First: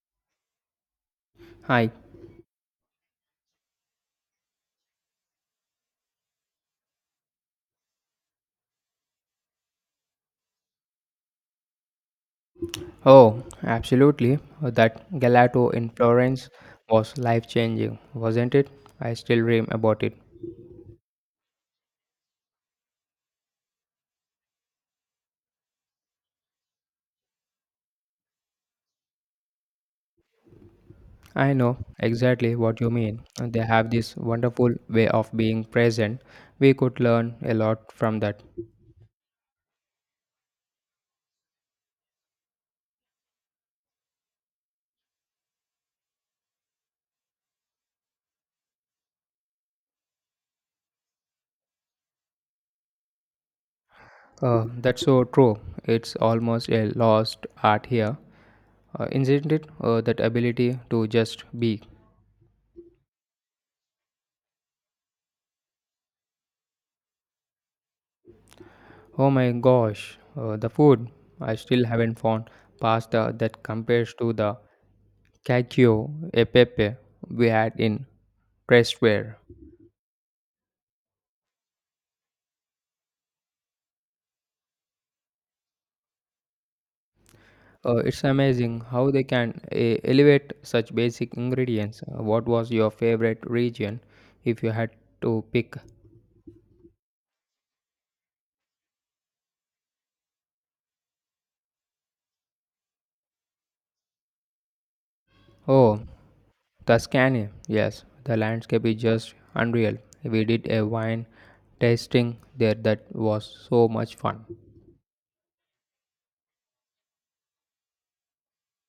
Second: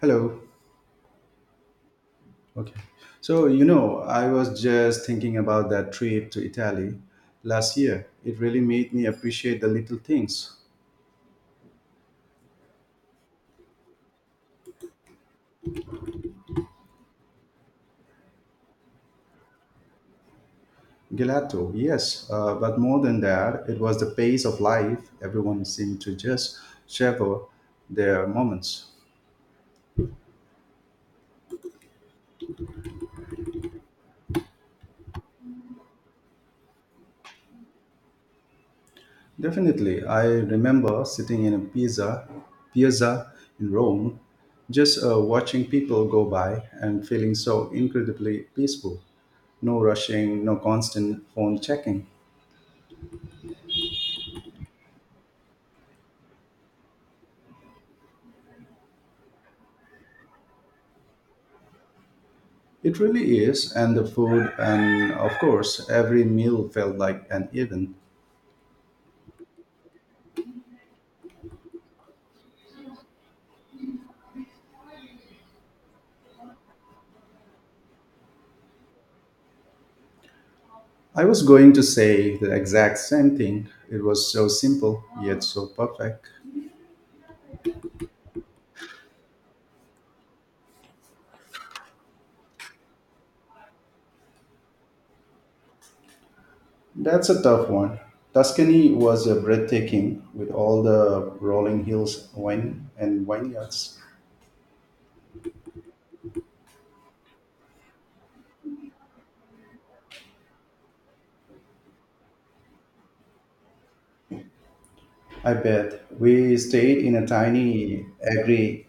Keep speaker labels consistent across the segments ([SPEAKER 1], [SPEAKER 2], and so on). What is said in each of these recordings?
[SPEAKER 1] Hello.
[SPEAKER 2] Hi.
[SPEAKER 1] Okay. So, you know, I was just thinking about that trip to Italy last year. It really made me appreciate the little things.
[SPEAKER 2] Oh, absolutely. That Galato in Florence was life changing, wasn't it? I still dream about it.
[SPEAKER 1] Gelato, yes, but more than that, it was the pace of life. Everyone seemed to just savor their moments.
[SPEAKER 2] I know exactly what you mean. They have this wonderful way of being present. We could learn a lot from that.
[SPEAKER 1] Definitely, I remember sitting in a piazza in Rome, just watching people go by and feeling so incredibly peaceful. No rushing, no constant phone checking.
[SPEAKER 2] That's so true. It's almost a lost art here, isn't it? That ability to just be.
[SPEAKER 1] It really is, and the food, and of course, every meal felt like an event.
[SPEAKER 2] Oh my gosh, the food. I still haven't found pasta that compares to the cacio e pepe we had in Pressware.
[SPEAKER 1] I was going to say the exact same thing. It was so simple, yet so perfect.
[SPEAKER 2] It's amazing how they can elevate such basic ingredients. What was your favorite region if you had to pick?
[SPEAKER 1] That's a tough one. Tuscany was a breathtaking with all the rolling hills wine and vineyards.
[SPEAKER 2] Oh, Tuscany. Yes, the landscape is just unreal. We did a wine tasting there that was so much fun.
[SPEAKER 1] I bet we stayed in a tiny agri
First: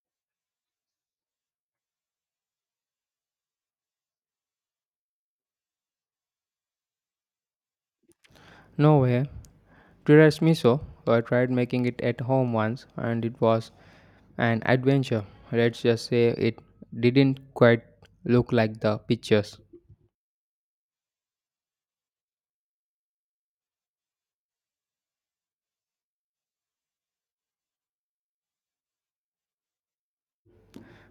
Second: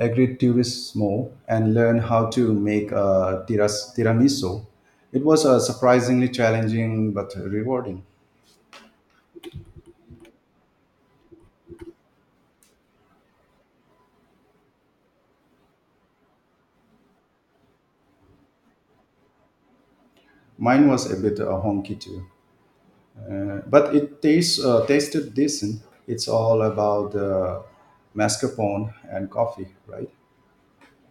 [SPEAKER 1] agriturismo and learn how to make a tiramisu. It was surprisingly challenging but rewarding.
[SPEAKER 2] No way. Tiramisu. Miso. I tried making it at home once and it was an adventure. Let's just say it didn't quite look like the pictures.
[SPEAKER 1] Mine was a bit honky too, but it tastes tasted decent. It's all about the mascarpone and coffee, right?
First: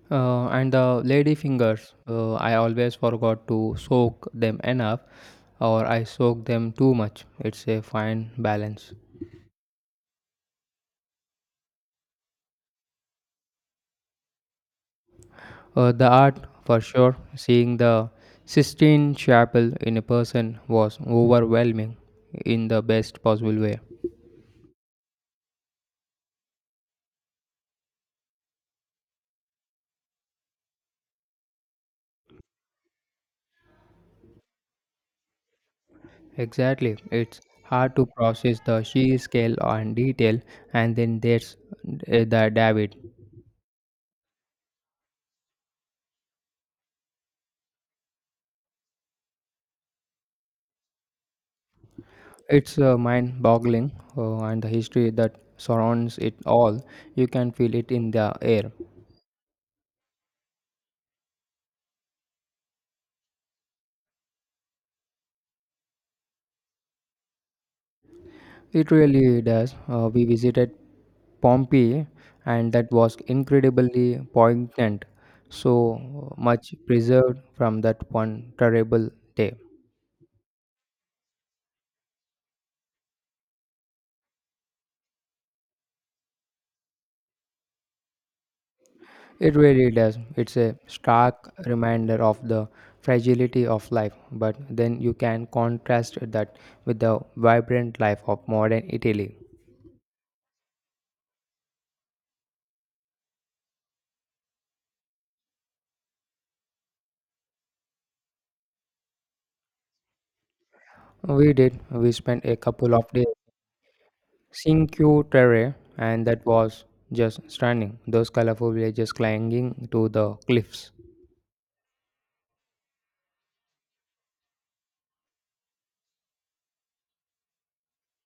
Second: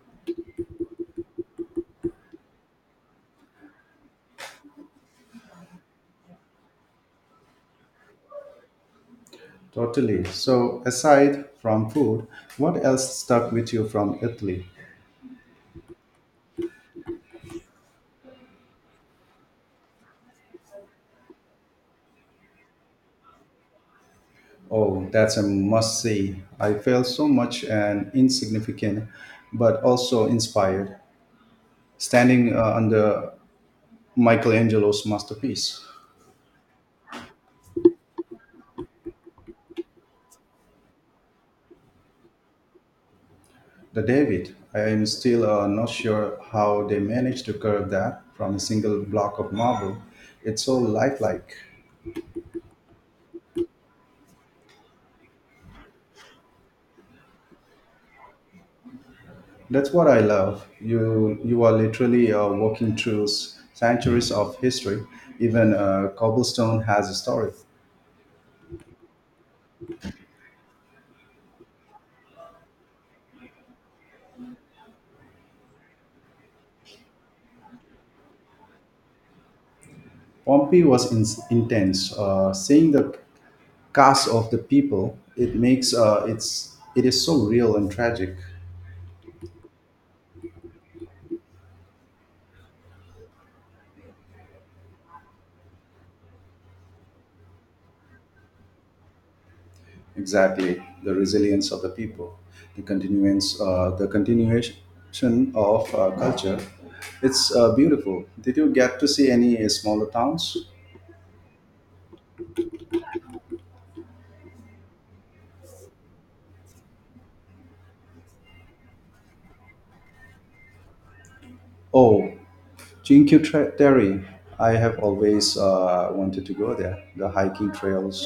[SPEAKER 2] And the lady fingers, I always forgot to soak them enough or I soak them too much. It's a fine balance.
[SPEAKER 1] Totally. So, aside from food, what else stuck with you from Italy?
[SPEAKER 2] The art, for sure, seeing the Sistine Chapel in a person was overwhelming in the best possible way.
[SPEAKER 1] Oh, that's a must see. I felt so much and insignificant, but also inspired. Standing under Michelangelo's masterpiece,
[SPEAKER 2] Exactly. It's hard to process the sheer scale and detail, and then there's the David.
[SPEAKER 1] The David. I am still not sure how they managed to carve that from a single block of marble. It's so lifelike.
[SPEAKER 2] It's mind boggling, and the history that surrounds it all. You can feel it in the air.
[SPEAKER 1] That's what I love. You are literally walking through centuries of history. Even cobblestone has a story.
[SPEAKER 2] It really does. We visited Pompeii, and that was incredibly poignant. So much preserved from that one terrible day.
[SPEAKER 1] Pompeii was intense. Seeing the cast of the people, it makes it is so real and tragic.
[SPEAKER 2] It really does. It's a stark reminder of the fragility of life, but then you can contrast that with the vibrant life of modern Italy.
[SPEAKER 1] Exactly, the resilience of the people, the the continuation of culture. It's beautiful. Did you get to see any smaller towns?
[SPEAKER 2] We did. We spent a couple of days Cinque Terre, and that was just stunning. Those colorful villages clinging to the cliffs.
[SPEAKER 1] Oh, Jinky Terry. I have always wanted to go there. The hiking trails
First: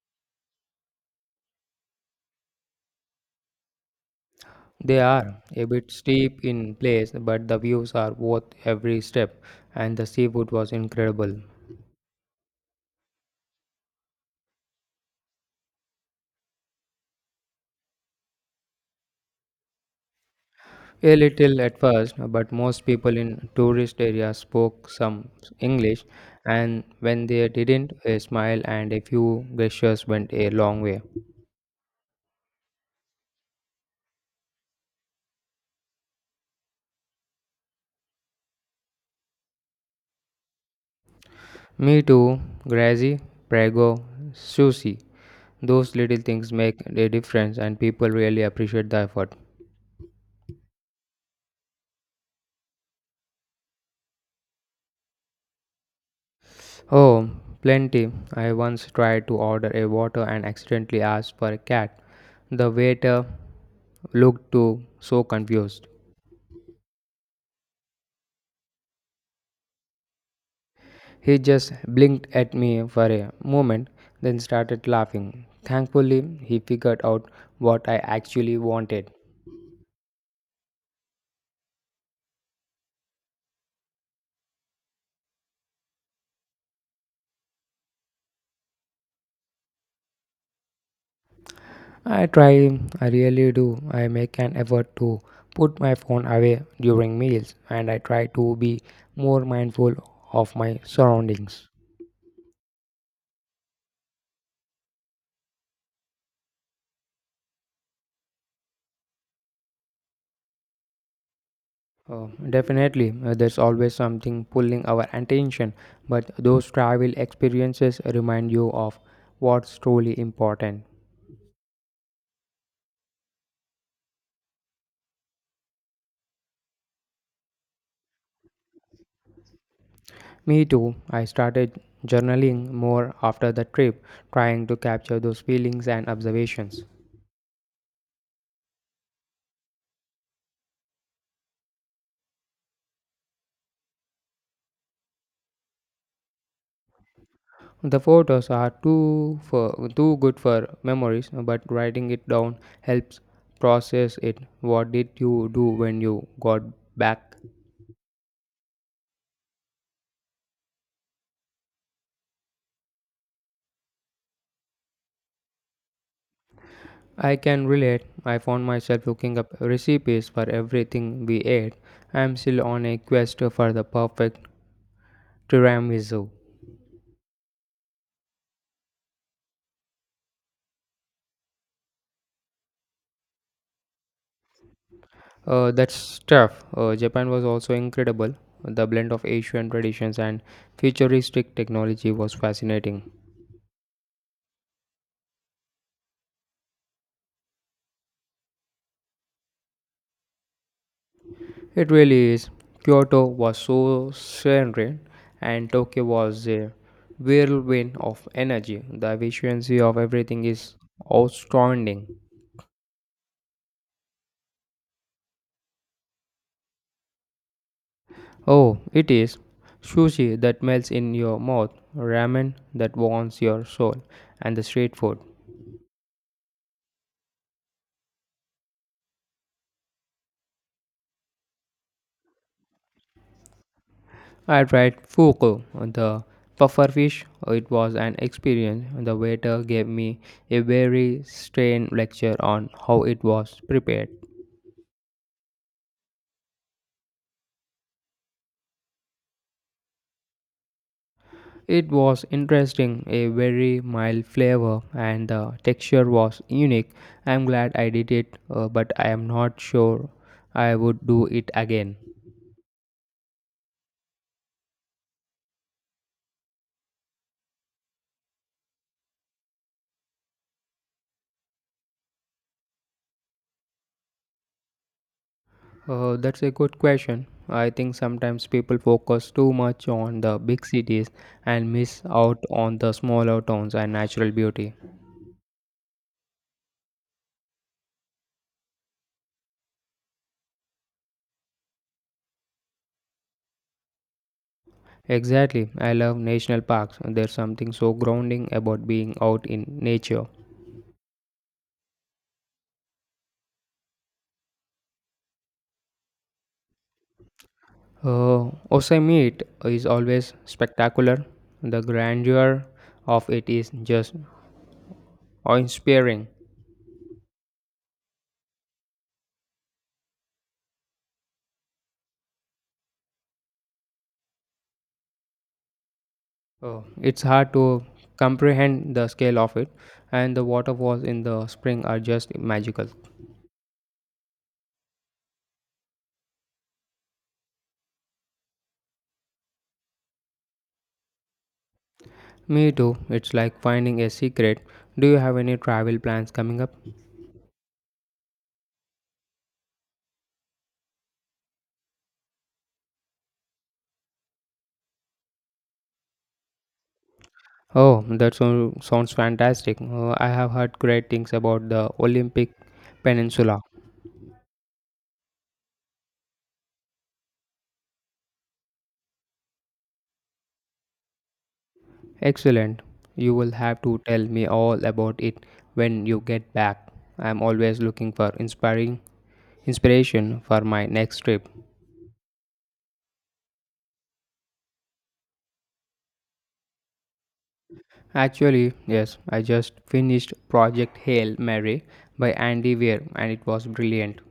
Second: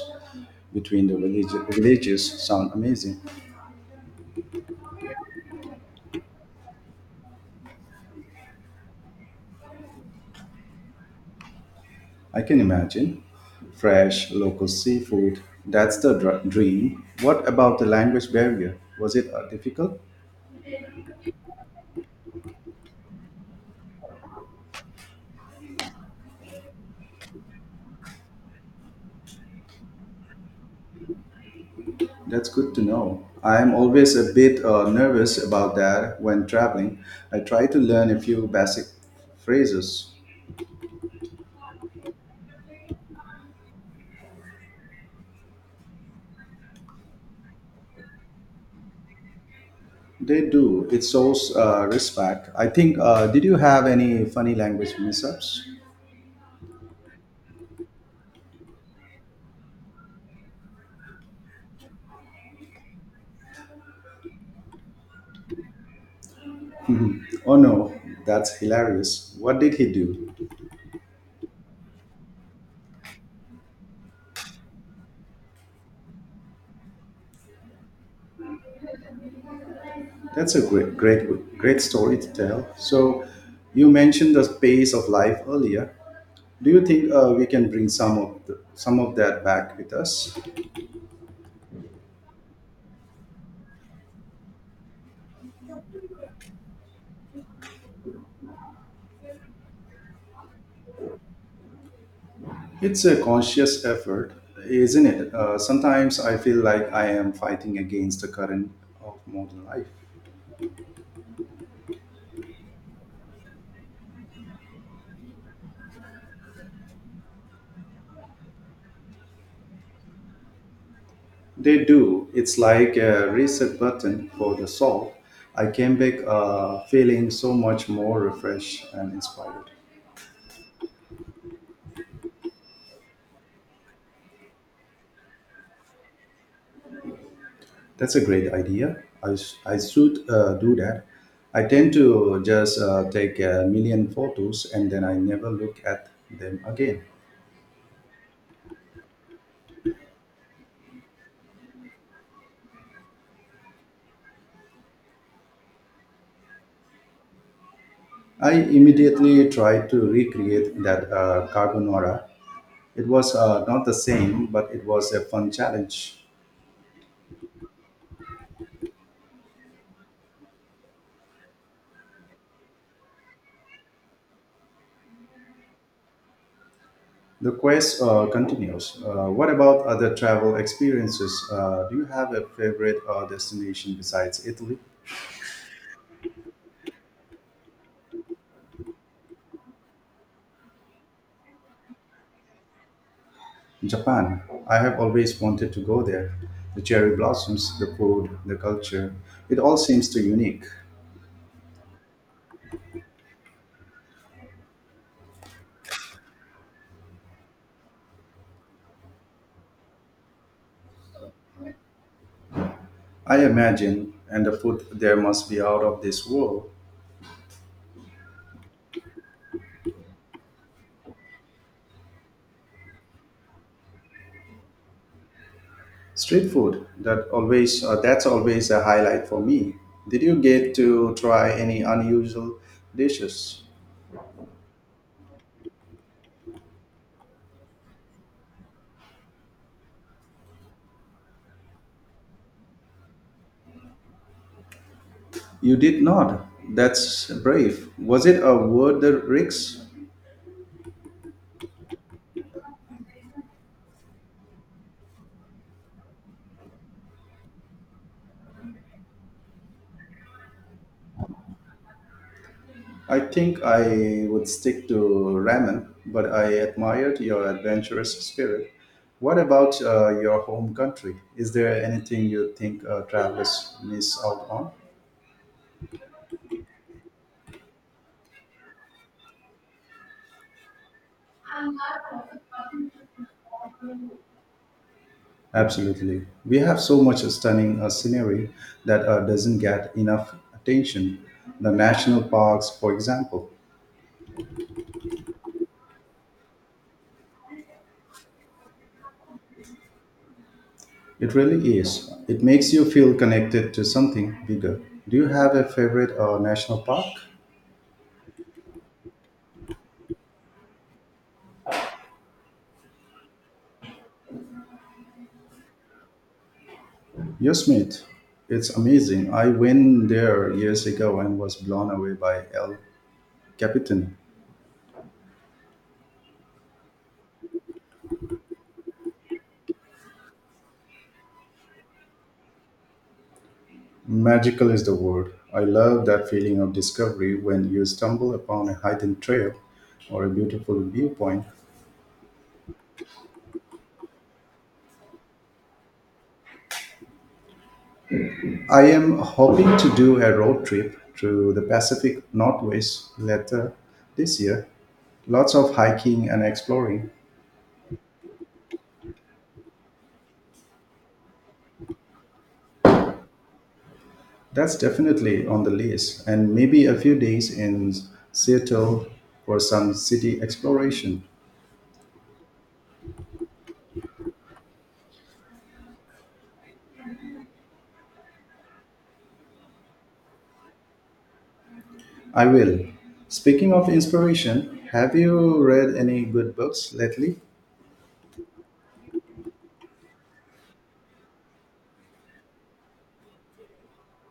[SPEAKER 1] between the villages sound amazing.
[SPEAKER 2] They are a bit steep in place, but the views are worth every step, and the seafood was incredible.
[SPEAKER 1] I can imagine. Fresh local seafood. That's the dream. What about the language barrier? Was it difficult?
[SPEAKER 2] A little at first, but most people in tourist areas spoke some English, and when they didn't, a smile and a few gestures went a long way.
[SPEAKER 1] That's good to know. I'm always a bit nervous about that when traveling. I try to learn a few basic phrases.
[SPEAKER 2] Me too, Grazi, Prego, Sushi. Those little things make a difference, and people really appreciate the effort.
[SPEAKER 1] They do. It shows respect. I think, did you have any funny language mishaps?
[SPEAKER 2] Oh, plenty. I once tried to order a water and accidentally asked for a cat. The waiter looked too so confused.
[SPEAKER 1] Oh no, that's hilarious. What did he do?
[SPEAKER 2] He just blinked at me for a moment, then started laughing. Thankfully, he figured out what I actually wanted.
[SPEAKER 1] That's a great story to tell. So, you mentioned the pace of life earlier. Do you think we can bring some of some of that back with us?
[SPEAKER 2] I try, I really do. I make an effort to put my phone away during meals and I try to be more mindful of my surroundings.
[SPEAKER 1] It's a conscious effort, isn't it? Sometimes I feel like I am fighting against the current of modern life.
[SPEAKER 2] Oh, definitely, there's always something pulling our attention, but those travel experiences remind you of what's truly important.
[SPEAKER 1] They do. It's like a reset button for the soul. I came back feeling so much more refreshed and inspired.
[SPEAKER 2] Me too. I started journaling more after the trip, trying to capture those feelings and observations.
[SPEAKER 1] That's a great idea. I should do that. I tend to just take a million photos and then I never look at them again.
[SPEAKER 2] The photos are too for, too good for memories, but writing it down helps process it. What did you do when you got back?
[SPEAKER 1] I immediately tried to recreate that carbonara. It was not the same, but it was a fun challenge.
[SPEAKER 2] I can relate. I found myself looking up recipes for everything we ate. I'm still on a quest for the perfect tiramisu.
[SPEAKER 1] The quest continues. What about other travel experiences? Do you have a favorite destination besides Italy?
[SPEAKER 2] That's tough. Japan was also incredible. The blend of Asian traditions and futuristic technology was fascinating.
[SPEAKER 1] Japan. I have always wanted to go there. The cherry blossoms, the food, the culture, it all seems too unique.
[SPEAKER 2] It really is. Kyoto was so serene, and Tokyo was a whirlwind of energy. The efficiency of everything is outstanding.
[SPEAKER 1] I imagine, and the food there must be out of this world.
[SPEAKER 2] Oh, it is. Sushi that melts in your mouth, ramen that warms your soul, and the street food.
[SPEAKER 1] Street food, that's always a highlight for me. Did you get to try any unusual dishes?
[SPEAKER 2] I tried fuku, the pufferfish. It was an experience. The waiter gave me a very strained lecture on how it was prepared.
[SPEAKER 1] You did not. That's brave. Was it a worth the risk?
[SPEAKER 2] It was interesting, a very mild flavor, and the texture was unique. I'm glad I did it, but I am not sure I would do it again.
[SPEAKER 1] I think I would stick to ramen, but I admired your adventurous spirit. What about your home country? Is there anything you think travelers miss out on?
[SPEAKER 2] That's a good question. I think sometimes people focus too much on the big cities and miss out on the smaller towns and natural beauty.
[SPEAKER 1] Absolutely. We have so much stunning scenery that doesn't get enough attention. The national parks, for example.
[SPEAKER 2] Exactly. I love national parks. There's something so grounding about being out in nature.
[SPEAKER 1] It really is. It makes you feel connected to something bigger. Do you have a favorite national park?
[SPEAKER 2] Yosemite is always spectacular. The grandeur of it is just awe-inspiring.
[SPEAKER 1] Yosemite. It's amazing. I went there years ago and was blown away by El Capitan.
[SPEAKER 2] It's hard to comprehend the scale of it, and the waterfalls in the spring are just magical.
[SPEAKER 1] Magical is the word. I love that feeling of discovery when you stumble upon a hidden trail or a beautiful viewpoint.
[SPEAKER 2] Me too. It's like finding a secret. Do you have any travel plans coming up?
[SPEAKER 1] I am hoping to do a road trip through the Pacific Northwest later this year. Lots of hiking and exploring.
[SPEAKER 2] Oh, that sounds fantastic. I have heard great things about the Olympic Peninsula.
[SPEAKER 1] That's definitely on the list, and maybe a few days in Seattle for some city exploration.
[SPEAKER 2] Excellent. You will have to tell me all about it when you get back. I am always looking for inspiring inspiration for my next trip.
[SPEAKER 1] I will. Speaking of inspiration, have you read any good books lately?
[SPEAKER 2] Actually, yes, I just finished Project Hail Mary by Andy Weir and it was brilliant.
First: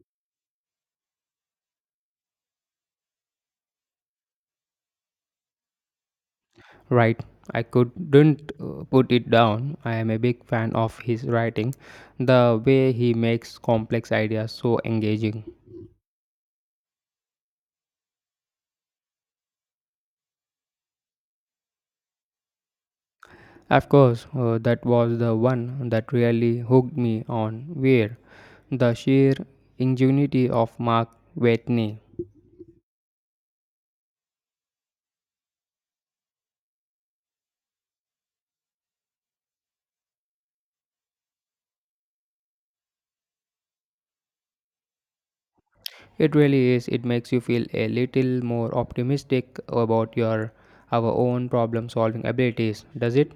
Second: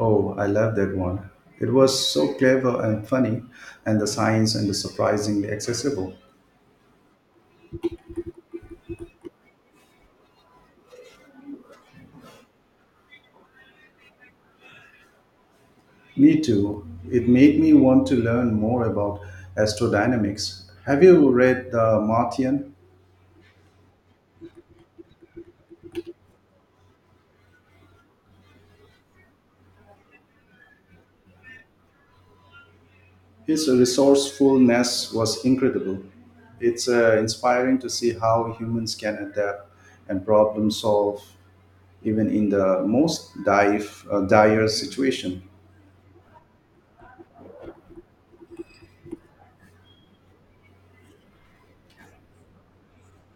[SPEAKER 1] Oh, I love that one. It was so clever and funny, and the science and the surprisingly accessible.
[SPEAKER 2] Right. I couldn't put it down. I am a big fan of his writing, the way he makes complex ideas so engaging.
[SPEAKER 1] Me too. It made me want to learn more about astrodynamics. Have you read The Martian?
[SPEAKER 2] Of course, that was the one that really hooked me on Weir, the sheer ingenuity of Mark Watney.
[SPEAKER 1] His resourcefulness was incredible. It's inspiring to see how humans can adapt and problem solve even in the most dire situation.
[SPEAKER 2] It really is. It makes you feel a little more optimistic about your our own problem solving abilities, does it?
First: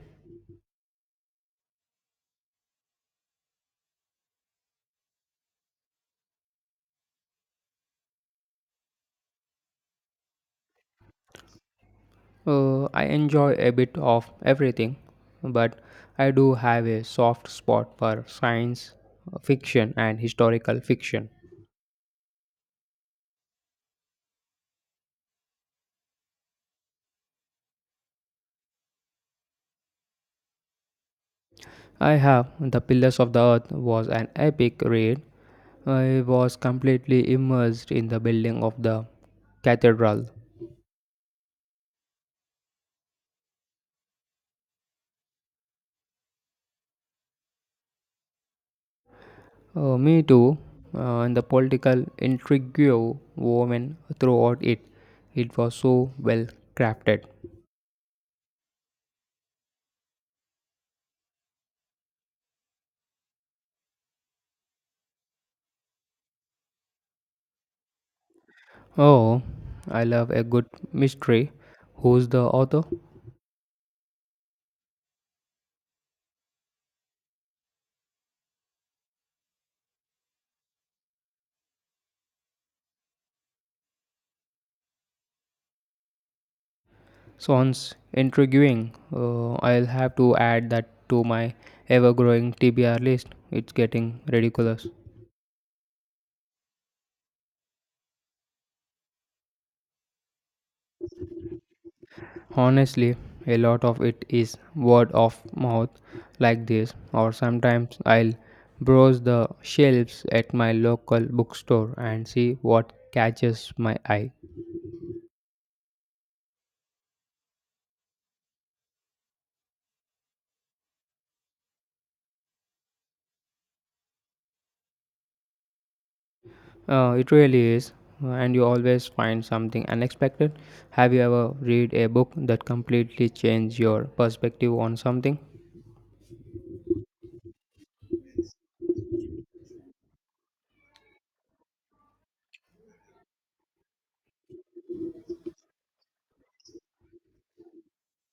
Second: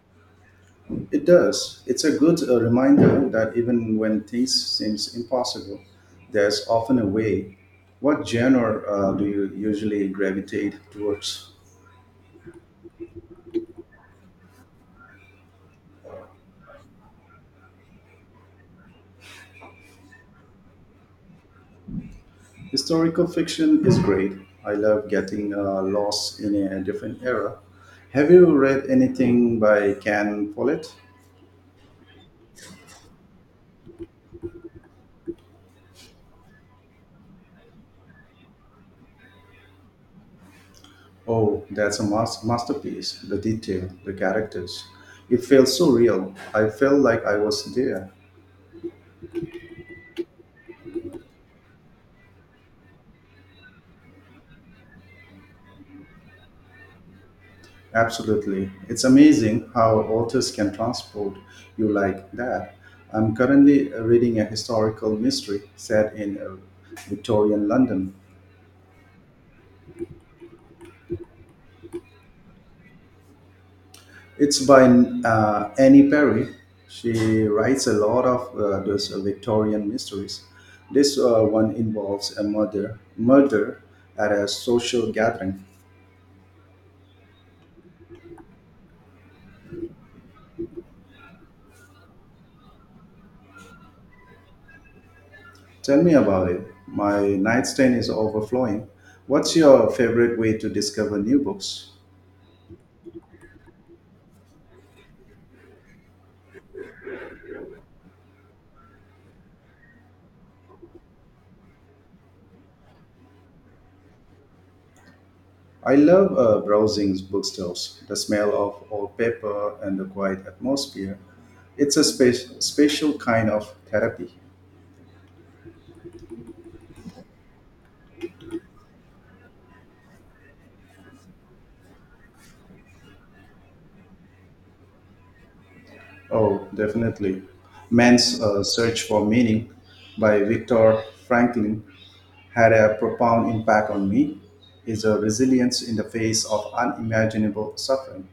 [SPEAKER 1] It does. It's a good reminder that even when things seems impossible, there's often a way. What genre do you usually gravitate towards?
[SPEAKER 2] I enjoy a bit of everything, but I do have a soft spot for science fiction and historical fiction.
[SPEAKER 1] Historical fiction is great. I love getting lost in a different era. Have you read anything by Ken Follett?
[SPEAKER 2] I have. The Pillars of the Earth was an epic read. I was completely immersed in the building of the cathedral.
[SPEAKER 1] Oh, that's a masterpiece. The detail, the characters. It feels so real. I felt like I was there.
[SPEAKER 2] Me too, and the political intrigue woven throughout it. It was so well crafted.
[SPEAKER 1] Absolutely. It's amazing how authors can transport you like that. I'm currently reading a historical mystery set in Victorian London.
[SPEAKER 2] Oh, I love a good mystery. Who's the author?
[SPEAKER 1] It's by Annie Perry. She writes a lot of those Victorian mysteries. This one involves a murder at a social gathering.
[SPEAKER 2] Sounds intriguing. I'll have to add that to my ever growing TBR list. It's getting ridiculous.
[SPEAKER 1] Tell me about it. My nightstand is overflowing. What's your favorite way to discover new books?
[SPEAKER 2] Honestly, a lot of it is word of mouth like this, or sometimes I'll browse the shelves at my local bookstore and see what catches my eye.
[SPEAKER 1] I love browsing bookstores, the smell of old paper and the quiet atmosphere. It's a special kind of therapy.
[SPEAKER 2] It really is, and you always find something unexpected. Have you ever read a book that completely changed your perspective on something?
[SPEAKER 1] Oh, definitely. Man's Search for Meaning by Viktor Franklin had a profound impact on me. Is a resilience in the face of unimaginable suffering.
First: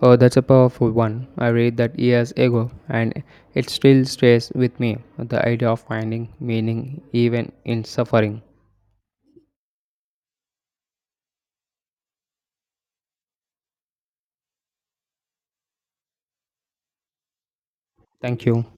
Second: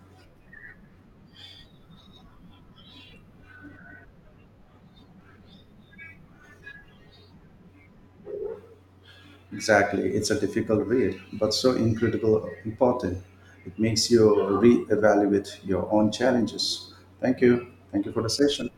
[SPEAKER 2] Oh, that's a powerful one. I read that years ago, and it still stays with me the idea of finding meaning even in suffering.
[SPEAKER 1] Exactly. It's a difficult read, but so incredibly important. It makes you reevaluate your own challenges. Thank you. Thank you for the
[SPEAKER 2] Thank you.
[SPEAKER 1] session.